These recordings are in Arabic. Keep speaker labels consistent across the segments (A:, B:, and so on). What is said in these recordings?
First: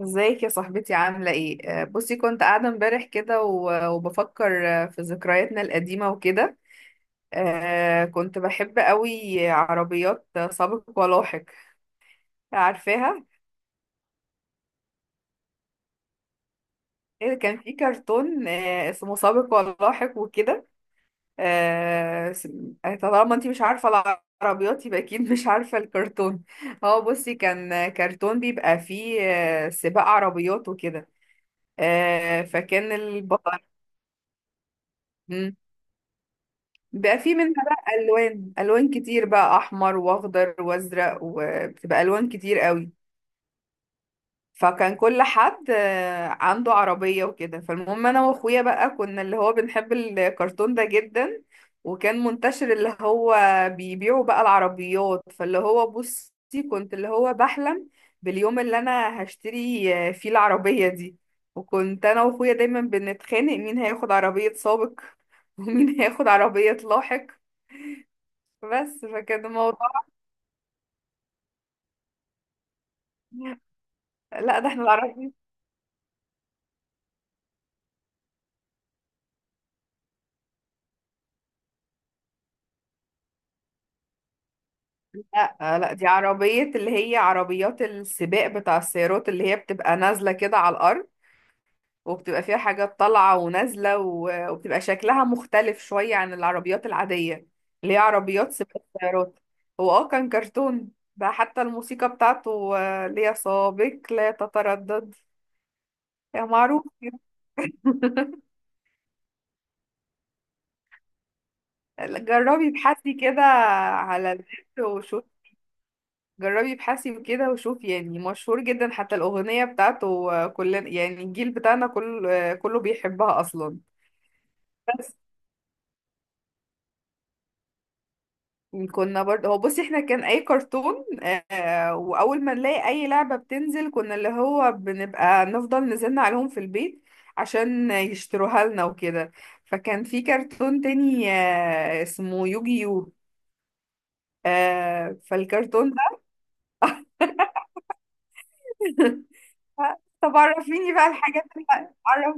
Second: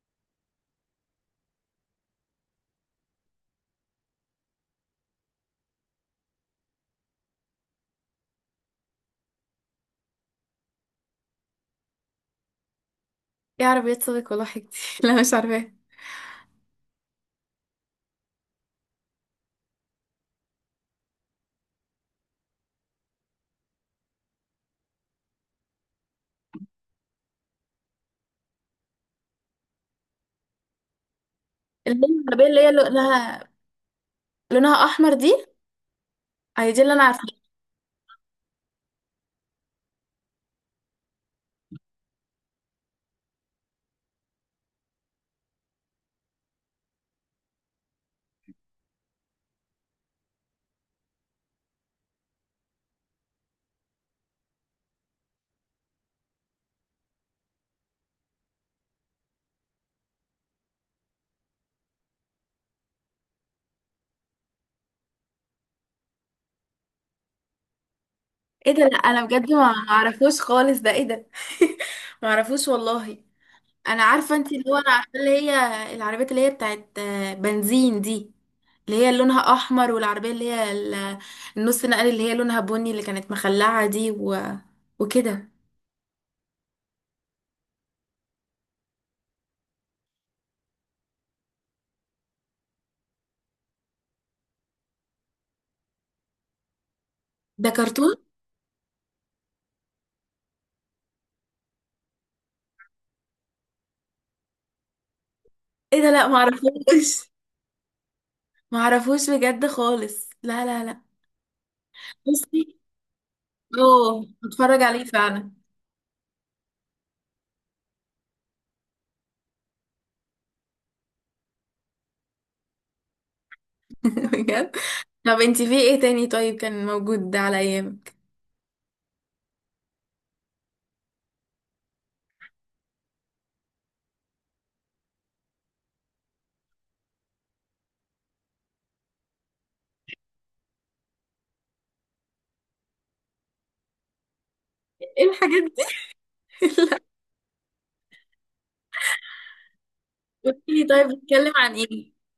A: ازيك يا صاحبتي عاملة ايه؟ بصي كنت قاعدة امبارح كده و- وبفكر في ذكرياتنا القديمة وكده. كنت بحب قوي عربيات سابق ولاحق. عارفاها؟
B: ايه، عربية صديق ولا حاجتي؟ لا، مش عارفاها.
A: إيه، كان في كرتون اسمه سابق ولاحق وكده. آه، س- طالما انتي مش عارفة العربيات يبقى اكيد مش عارفة الكرتون. اه، بصي كان كرتون بيبقى فيه سباق عربيات وكده.
B: اللي هي العربية اللي هي
A: فكان
B: لونها
A: البطل.
B: لونها احمر دي؟ هي دي اللي انا
A: بقى
B: عارفاها.
A: في منها بقى الوان كتير بقى احمر واخضر وازرق وبتبقى الوان كتير قوي. فكان كل حد عنده عربية وكده، فالمهم انا واخويا بقى كنا اللي هو بنحب الكرتون ده جدا. وكان منتشر اللي هو بيبيعوا بقى العربيات، فاللي هو بصي كنت اللي هو بحلم باليوم اللي انا هشتري فيه العربية دي. وكنت انا واخويا دايما بنتخانق مين هياخد عربية سابق ومين هياخد عربية لاحق.
B: ايه ده؟ لا،
A: بس
B: انا
A: فكان
B: بجد ما
A: الموضوع.
B: اعرفوش خالص. ده ايه ده؟ ما اعرفوش والله. انا عارفة، انت
A: لا
B: اللي
A: ده
B: هو
A: احنا
B: انا عارفة اللي
A: العربية.
B: هي العربيات اللي هي بتاعت بنزين دي، اللي هي لونها احمر، والعربية اللي هي النص نقل اللي هي لونها بني، اللي كانت مخلعة دي و... وكده.
A: لا لا، دي عربية اللي هي عربيات السباق بتاع السيارات اللي هي بتبقى نازلة كده على الأرض، وبتبقى فيها حاجات طالعة ونازلة و- وبتبقى شكلها مختلف شوية عن العربيات العادية.
B: ده
A: اللي هي
B: كرتون؟
A: عربيات سباق السيارات. هو كان كرتون ده، حتى الموسيقى بتاعته اللي هي سابق لا تتردد
B: ايه ده؟ لا، ما
A: يا معروف.
B: اعرفوش. ما اعرفوش بجد خالص، لا لا لا. بصي.
A: جربي ابحثي كده
B: اوه،
A: على النت
B: هتفرج عليه
A: وشوفي.
B: فعلا.
A: جربي ابحثي وكده وشوفي، يعني مشهور جدا حتى الأغنية بتاعته كلنا، يعني الجيل بتاعنا كله كله بيحبها أصلا.
B: بجد؟
A: بس.
B: طب انتي في ايه تاني؟ طيب، كان موجود على ايامك؟
A: كنا برضه هو بصي احنا كان أي كرتون وأول ما نلاقي أي لعبة بتنزل كنا اللي هو بنبقى نفضل نزلنا عليهم في البيت عشان يشتروها لنا وكده. فكان في كرتون تاني اسمه يوجيو.
B: ايه الحاجات دي؟
A: فالكرتون ده.
B: لا.
A: طب
B: قولي لي،
A: عرفيني بقى
B: طيب،
A: الحاجات
B: بتتكلم
A: اللي
B: عن ايه؟
A: عرف...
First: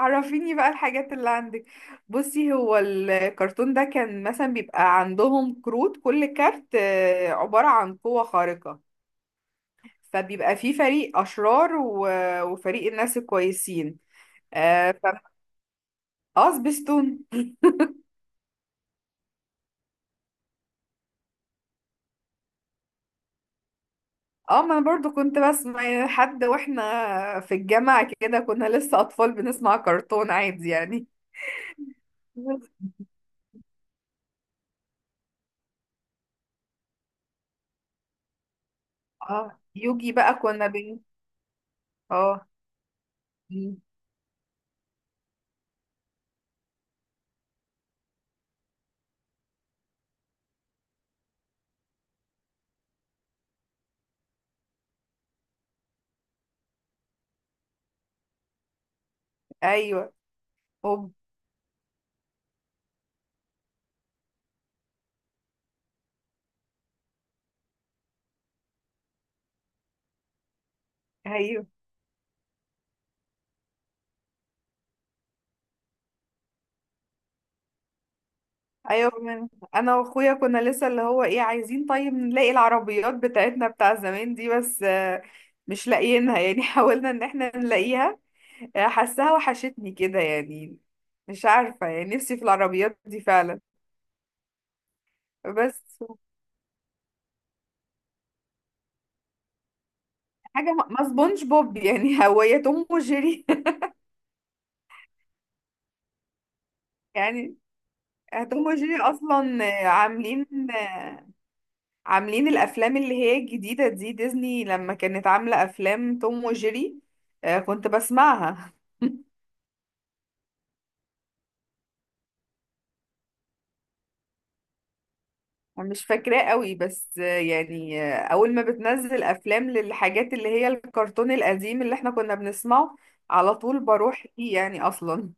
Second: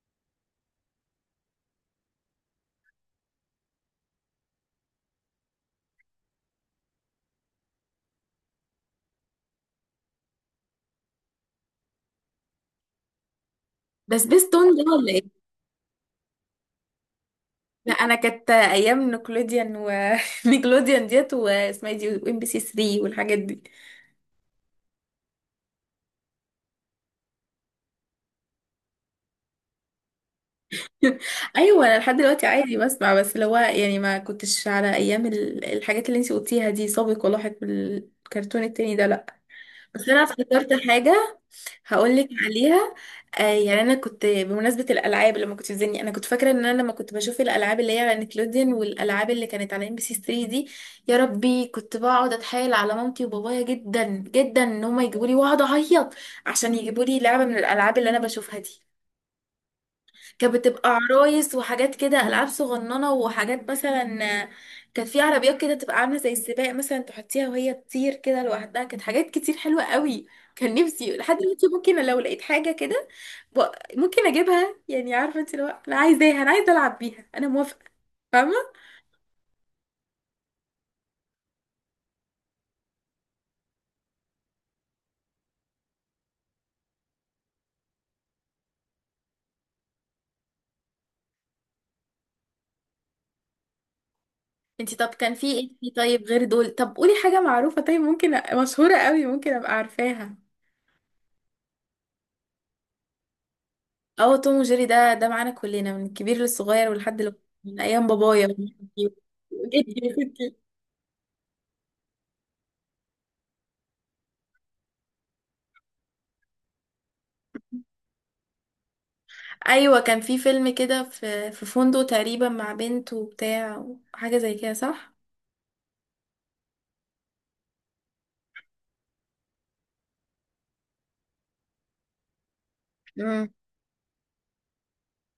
A: عرفيني بقى الحاجات اللي عندك. بصي هو الكرتون ده كان مثلا بيبقى عندهم كروت، كل كارت عبارة عن قوة خارقة. فبيبقى فيه فريق أشرار وفريق الناس الكويسين.
B: ده سبيستون ده
A: اه ف...
B: ولا ايه؟
A: سبيستون.
B: لا، انا كانت ايام نيكلوديان و. نيكلوديان ديت، واسمها إيه دي، وام بي سي 3، والحاجات دي.
A: اه، ما انا برضو كنت بسمع يعني، حد واحنا في الجامعة كده كنا لسه أطفال بنسمع كرتون عادي يعني.
B: ايوه، انا لحد دلوقتي عادي بسمع، بس اللي هو يعني ما كنتش على ايام الحاجات اللي انتي قلتيها دي، سابق ولاحق بالكرتون التاني ده، لا.
A: اه،
B: بس
A: يوجي
B: انا
A: بقى كنا
B: افتكرت
A: بين.
B: حاجه، هقولك
A: اه.
B: عليها.
A: مم.
B: يعني انا كنت بمناسبه الالعاب، لما كنت بتزني، انا كنت فاكره ان انا لما كنت بشوف الالعاب اللي هي على نيكلوديان والالعاب اللي كانت على ام بي سي 3 دي، يا ربي كنت بقعد اتحايل على مامتي وبابايا جدا جدا ان هما يجيبوا لي، واقعد اعيط عشان يجيبوا لي لعبه من الالعاب اللي انا بشوفها دي.
A: ايوه
B: كانت بتبقى عرايس وحاجات كده، العاب صغننه وحاجات مثلا. كانت في عربيات كده تبقى عامله زي السباق، مثلا تحطيها وهي تطير كده لوحدها، كانت حاجات كتير حلوه قوي. كان نفسي لحد دلوقتي،
A: ايوه
B: ممكن لو لقيت حاجه كده ب- ممكن اجيبها، يعني عارفه انت، لو انا عايزاها، انا عايزه العب بيها، انا موافقه. فاهمه؟
A: ايوه. من انا واخويا كنا لسه اللي هو ايه عايزين طيب نلاقي العربيات بتاعتنا بتاع زمان دي بس مش لاقيينها يعني حاولنا ان احنا نلاقيها. حاساها وحشتني كده يعني. مش عارفة يعني نفسي في العربيات دي فعلا.
B: انت طب كان في
A: بس
B: ايه طيب غير دول؟ طب قولي حاجه معروفه، طيب، ممكن مشهوره قوي ممكن ابقى عارفاها.
A: حاجة ما سبونج بوب يعني هو يا توم وجيري.
B: اه، توم وجيري، ده معانا كلنا من الكبير للصغير، ولحد
A: يعني.
B: من ايام بابايا
A: توم
B: وجدي.
A: وجيري اصلا
B: وجدي وجدي.
A: عاملين الافلام اللي هي الجديده دي ديزني لما كانت عامله افلام توم وجيري. كنت بسمعها.
B: ايوه، كان في فيلم كده في فندق تقريبا مع بنت وبتاع، حاجه زي كده، صح؟
A: أنا مش فاكراه قوي بس يعني اول ما بتنزل افلام للحاجات اللي هي الكرتون القديم اللي احنا كنا بنسمعه
B: امم.
A: على طول بروح فيه يعني اصلا.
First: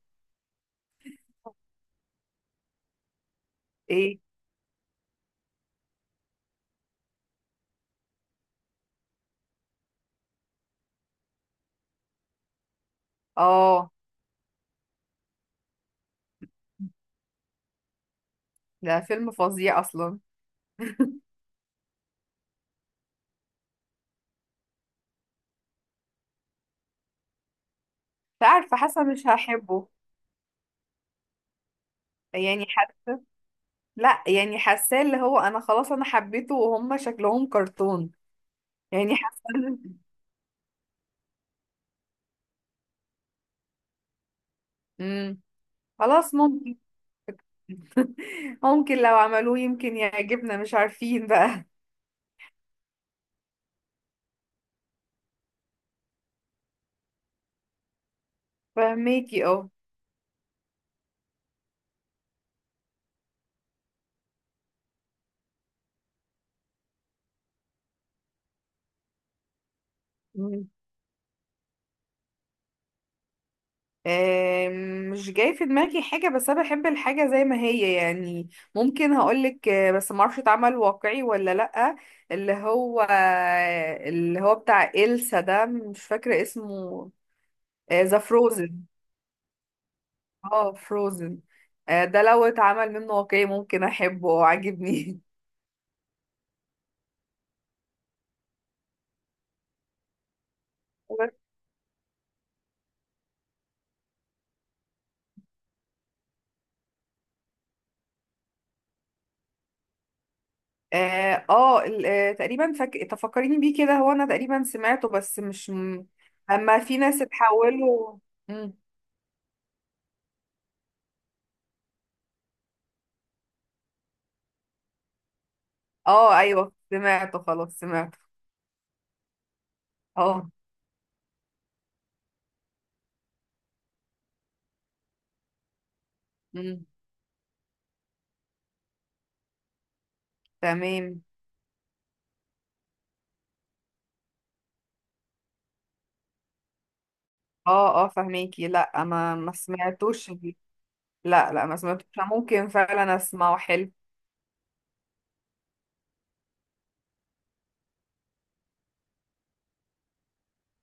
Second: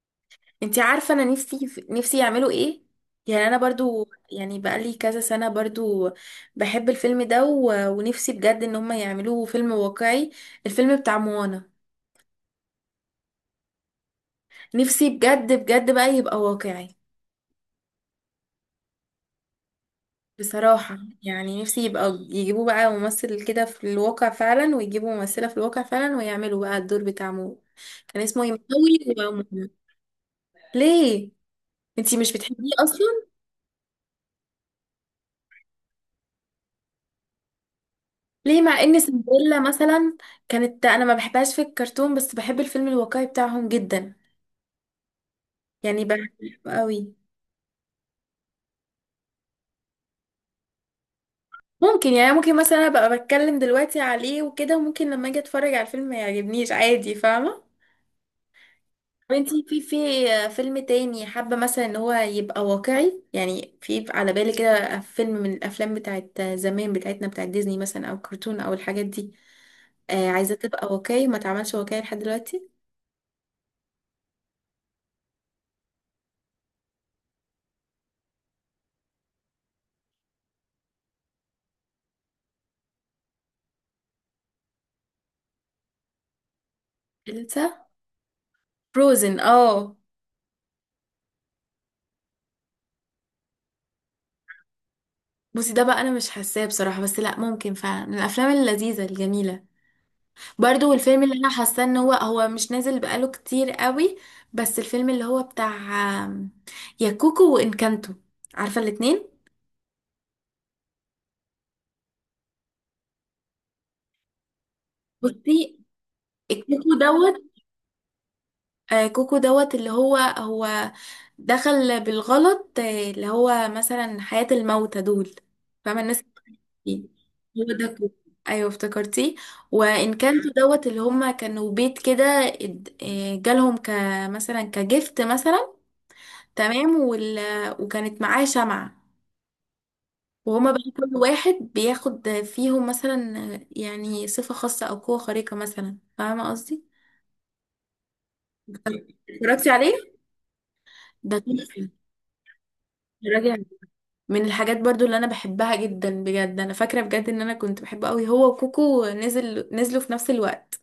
B: انتي عارفه انا نفسي، نفسي يعملوا ايه؟ يعني انا برضو،
A: ايه.
B: يعني بقالي كذا سنه برضو بحب الفيلم ده و. ونفسي بجد ان هم يعملوه فيلم واقعي، الفيلم بتاع موانا.
A: اه،
B: نفسي بجد بجد بقى يبقى واقعي،
A: ده فيلم فظيع اصلا.
B: بصراحة. يعني نفسي يبقى يجيبوه بقى ممثل كده في الواقع فعلا، ويجيبوا ممثلة في الواقع فعلا، ويعملوا بقى الدور بتاع مو. كان اسمه
A: مش عارفه حاسه
B: يمثلي
A: مش
B: ومو.
A: هحبه.
B: ليه؟ انتي مش
A: يعني
B: بتحبيه
A: حاسه.
B: اصلا؟
A: لا، يعني حاساه اللي هو انا خلاص انا حبيته وهم شكلهم كرتون.
B: ليه، مع ان
A: يعني حاسه.
B: سندريلا مثلا كانت، انا ما بحبهاش في الكرتون، بس بحب الفيلم الواقعي بتاعهم جدا،
A: امم
B: يعني
A: خلاص
B: بحبه
A: ممكن.
B: قوي.
A: ممكن لو عملوه يمكن يعجبنا مش عارفين بقى.
B: ممكن، يعني ممكن مثلا ابقى بتكلم دلوقتي عليه وكده، وممكن لما اجي اتفرج على الفيلم ما يعجبنيش، عادي. فاهمة؟ طب
A: فهميكي
B: انتي
A: اه.
B: في فيلم تاني حابة مثلا ان هو يبقى واقعي؟ يعني في على بالي كده فيلم من الافلام بتاعت زمان بتاعتنا، بتاعت ديزني مثلا، او كرتون، او الحاجات دي، عايزة
A: امم
B: تبقى واقعي ما تعملش واقعي لحد دلوقتي.
A: آم، مش جاي في دماغي حاجة بس أنا بحب الحاجة زي ما هي يعني. ممكن هقولك بس معرفش اتعمل واقعي ولا لأ. اللي هو اللي هو بتاع إلسا ده مش فاكرة اسمه.
B: إلسا.
A: ذا فروزن.
B: فروزن، اه.
A: اه، فروزن. ده لو اتعمل منه واقعي ممكن أحبه وعاجبني.
B: بصي، ده بقى انا مش حاساه بصراحة، بس لا، ممكن فعلا من الافلام اللذيذة الجميلة. برضو الفيلم اللي انا حاساه ان هو، هو مش نازل بقاله كتير قوي، بس الفيلم اللي هو بتاع آم، يا كوكو وانكانتو. عارفة الاتنين؟
A: اه. تقريبا تفكريني بيه كده هو انا تقريبا سمعته بس مش
B: بصي،
A: اما
B: الكوكو
A: في ناس
B: دوت،
A: اتحولوا. مم.
B: كوكو دوت اللي هو دخل بالغلط، اللي هو مثلا حياة الموتى دول، فاهمة الناس
A: اه ايوه
B: دي.
A: سمعته
B: هو
A: خلاص
B: ده كوكو،
A: سمعته.
B: ايوه، افتكرتيه. وانكانتو
A: اه.
B: دوت اللي هما كانوا بيت كده، جالهم كمثلا كجفت مثلا،
A: مم.
B: تمام، وال... وكانت معاه شمعة، وهما بقى كل
A: تمام.
B: واحد بياخد فيهم مثلا، يعني صفة خاصة أو قوة خارقة مثلا. فاهمة قصدي؟
A: اه اه فهميكي. لا ما
B: اتفرجتي عليه؟
A: سمعتوش دي.
B: ده
A: لا لا، ما
B: تحفة.
A: سمعتوش، ممكن فعلا اسمعه
B: اتفرجي.
A: حلو.
B: من الحاجات برضو اللي انا بحبها جدا بجد، انا فاكره بجد ان انا كنت بحبه قوي، هو وكوكو نزلوا في نفس الوقت،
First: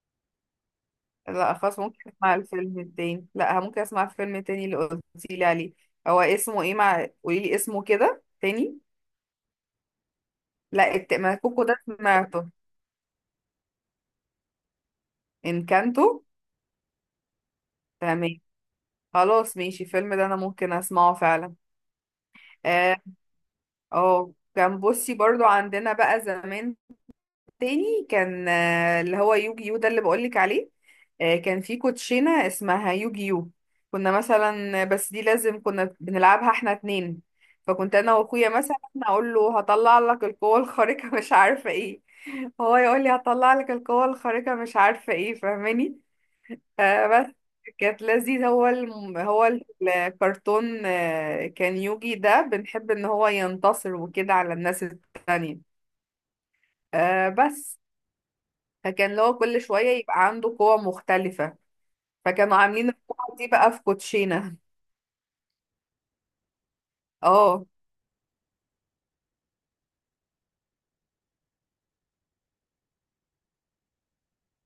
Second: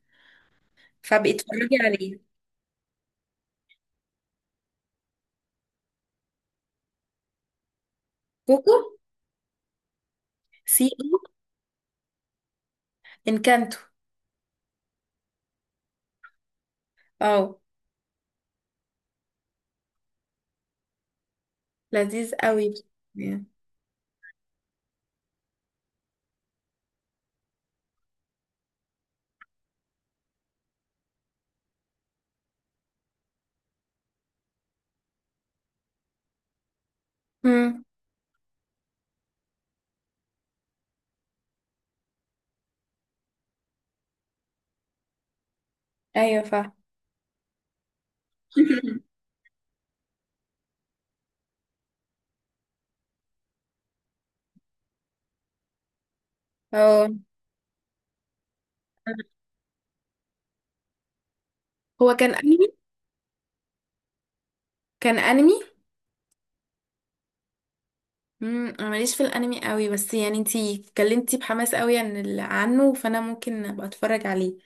B: فبقيت
A: لا،
B: اتفرجي
A: خلاص ممكن
B: عليه.
A: اسمع الفيلم التاني، لا ممكن اسمع الفيلم التاني اللي قلتي لي عليه. هو اسمه ايه؟ مع، قولي لي اسمه كده
B: كوكو،
A: تاني.
B: سي
A: لا
B: او،
A: ما كوكو ده سمعته.
B: انكانتو،
A: انكانتو.
B: اه.
A: تمام. خلاص ماشي الفيلم ده انا ممكن اسمعه فعلا.
B: لذيذ قوي.
A: اه. كان بصي برضو عندنا بقى زمان تاني كان اللي هو يوجي يو ده اللي بقولك عليه. كان في كوتشينة اسمها يوجي يو. كنا مثلا بس دي لازم كنا بنلعبها احنا اتنين.
B: امم.
A: فكنت انا واخويا مثلا اقول له هطلع لك القوة الخارقة مش عارفة ايه، هو يقول لي هطلع لك القوة الخارقة مش عارفة ايه فاهماني.
B: ايوه، فاهم.
A: فبس. كانت لذيذة. هو الكرتون كان يوجي ده بنحب ان هو ينتصر وكده على الناس التانية.
B: اه.
A: بس. فكان اللي هو كل شوية يبقى عنده قوة مختلفة.
B: هو كان
A: فكانوا
B: انمي
A: عاملين القوة دي بقى في كوتشينة.
B: كان انمي
A: اه.
B: امم، انا ماليش في الانمي قوي، بس يعني انتي اتكلمتي بحماس قوي عن عنه، فانا ممكن ابقى اتفرج عليه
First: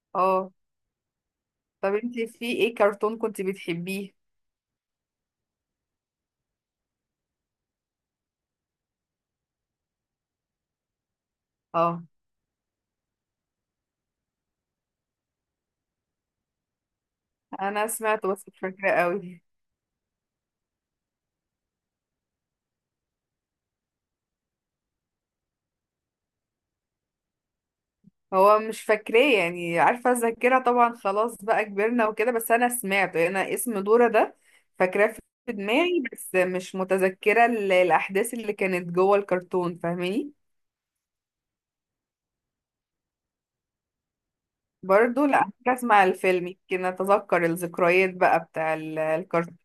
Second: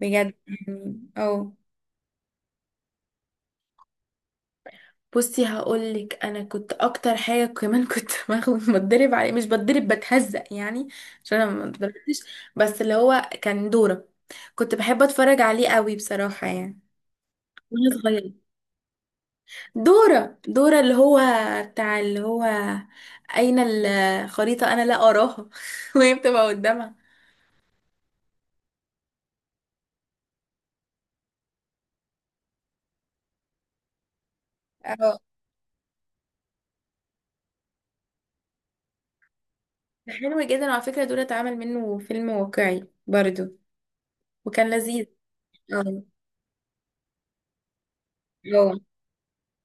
B: بجد،
A: اه.
B: يعني اه.
A: طب انتي في ايه كرتون كنت بتحبيه؟
B: بصي، هقولك انا كنت اكتر حاجه كمان، كنت باخد بتدرب عليه، مش بتدرب، بتهزق يعني، عشان انا ما
A: اه،
B: اتدربتش، بس اللي هو كان دوره. كنت بحب اتفرج عليه قوي بصراحه، يعني
A: انا
B: وانا
A: سمعته
B: صغيره.
A: بس مش فاكرة قوي.
B: دوره، دوره اللي هو بتاع، اللي هو، اين الخريطه انا لا اراها وهي بتبقى قدامها.
A: هو مش فاكراه يعني، عارفة الذاكرة طبعا خلاص بقى كبرنا وكده، بس أنا سمعته، أنا اسم دورة ده فاكراه
B: اه.
A: في دماغي بس مش متذكرة الأحداث اللي كانت جوه الكرتون
B: ده
A: فاهماني.
B: حلو جدا، وعلى فكره دوره اتعمل منه فيلم واقعي برضو، وكان لذيذ.
A: برضو لا أحتاج
B: اه.
A: أسمع الفيلم يمكن أتذكر الذكريات بقى
B: اه.
A: بتاع الكرتون.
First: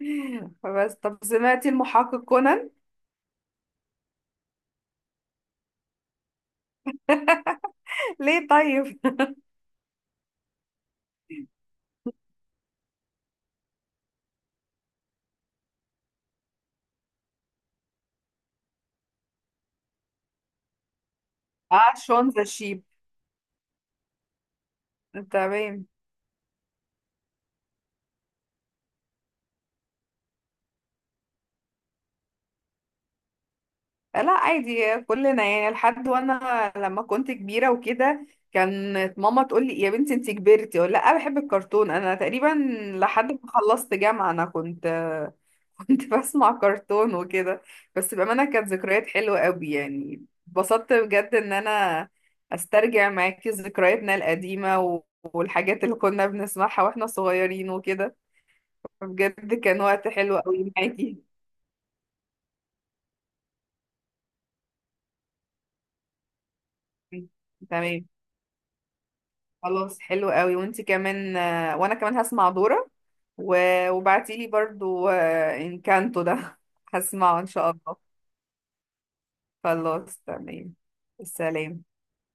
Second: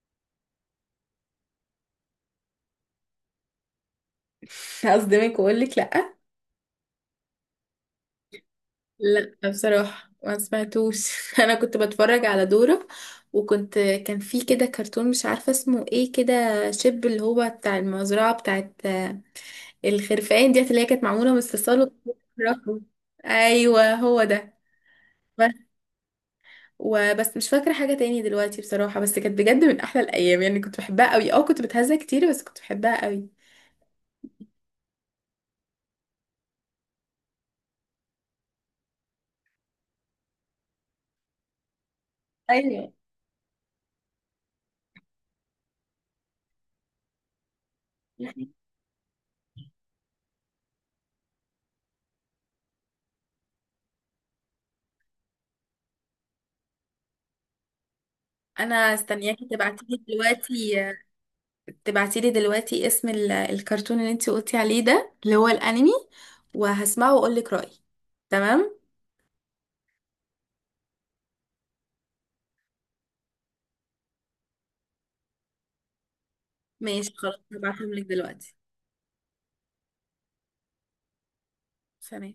A: فبس. طب سمعتي المحقق كونان؟
B: هصدمك واقول لك لا.
A: ليه طيب؟
B: لا، بصراحة ما سمعتوش. انا كنت بتفرج على دورة، وكنت كان في كده كرتون مش عارفة اسمه ايه كده، شب، اللي هو بتاع المزرعة بتاعت الخرفان ديت، اللي هي كانت معمولة من الصلصال
A: اه، شون ذا
B: وبتتحرك.
A: شيب.
B: ايوه، هو ده. بس.
A: تمام.
B: وبس مش فاكرة حاجة تاني دلوقتي بصراحة، بس كانت بجد من احلى الايام، يعني كنت بحبها قوي. اه، كنت بتهزأ كتير بس كنت بحبها قوي.
A: لا عادي كلنا يعني، لحد وانا لما كنت كبيرة وكده كانت ماما تقول لي يا بنتي انت كبرتي، اقول لا بحب الكرتون. انا تقريبا
B: ايوه.
A: لحد ما خلصت جامعة انا كنت كنت بسمع كرتون وكده. بس بأمانة كانت ذكريات حلوة قوي يعني، اتبسطت بجد ان انا استرجع معاكي ذكرياتنا القديمة و- والحاجات اللي كنا بنسمعها واحنا صغيرين وكده.
B: انا استنياكي
A: بجد كان
B: تبعتيلي
A: وقت حلو قوي
B: دلوقتي.
A: معاكي.
B: تبعتيلي دلوقتي اسم الكرتون اللي انتي قلتي عليه ده، اللي هو الانمي، وهسمعه واقولك رأيي.
A: تمام.
B: تمام.
A: خلاص حلو قوي وانت كمان وانا كمان هسمع دورة و- وبعتيلي برضو انكانتو ده.
B: ماشي. خلاص،
A: هسمعه ان شاء
B: هبعتهم
A: الله.
B: لك دلوقتي.
A: خلاص تمام. السلام.
B: سلام.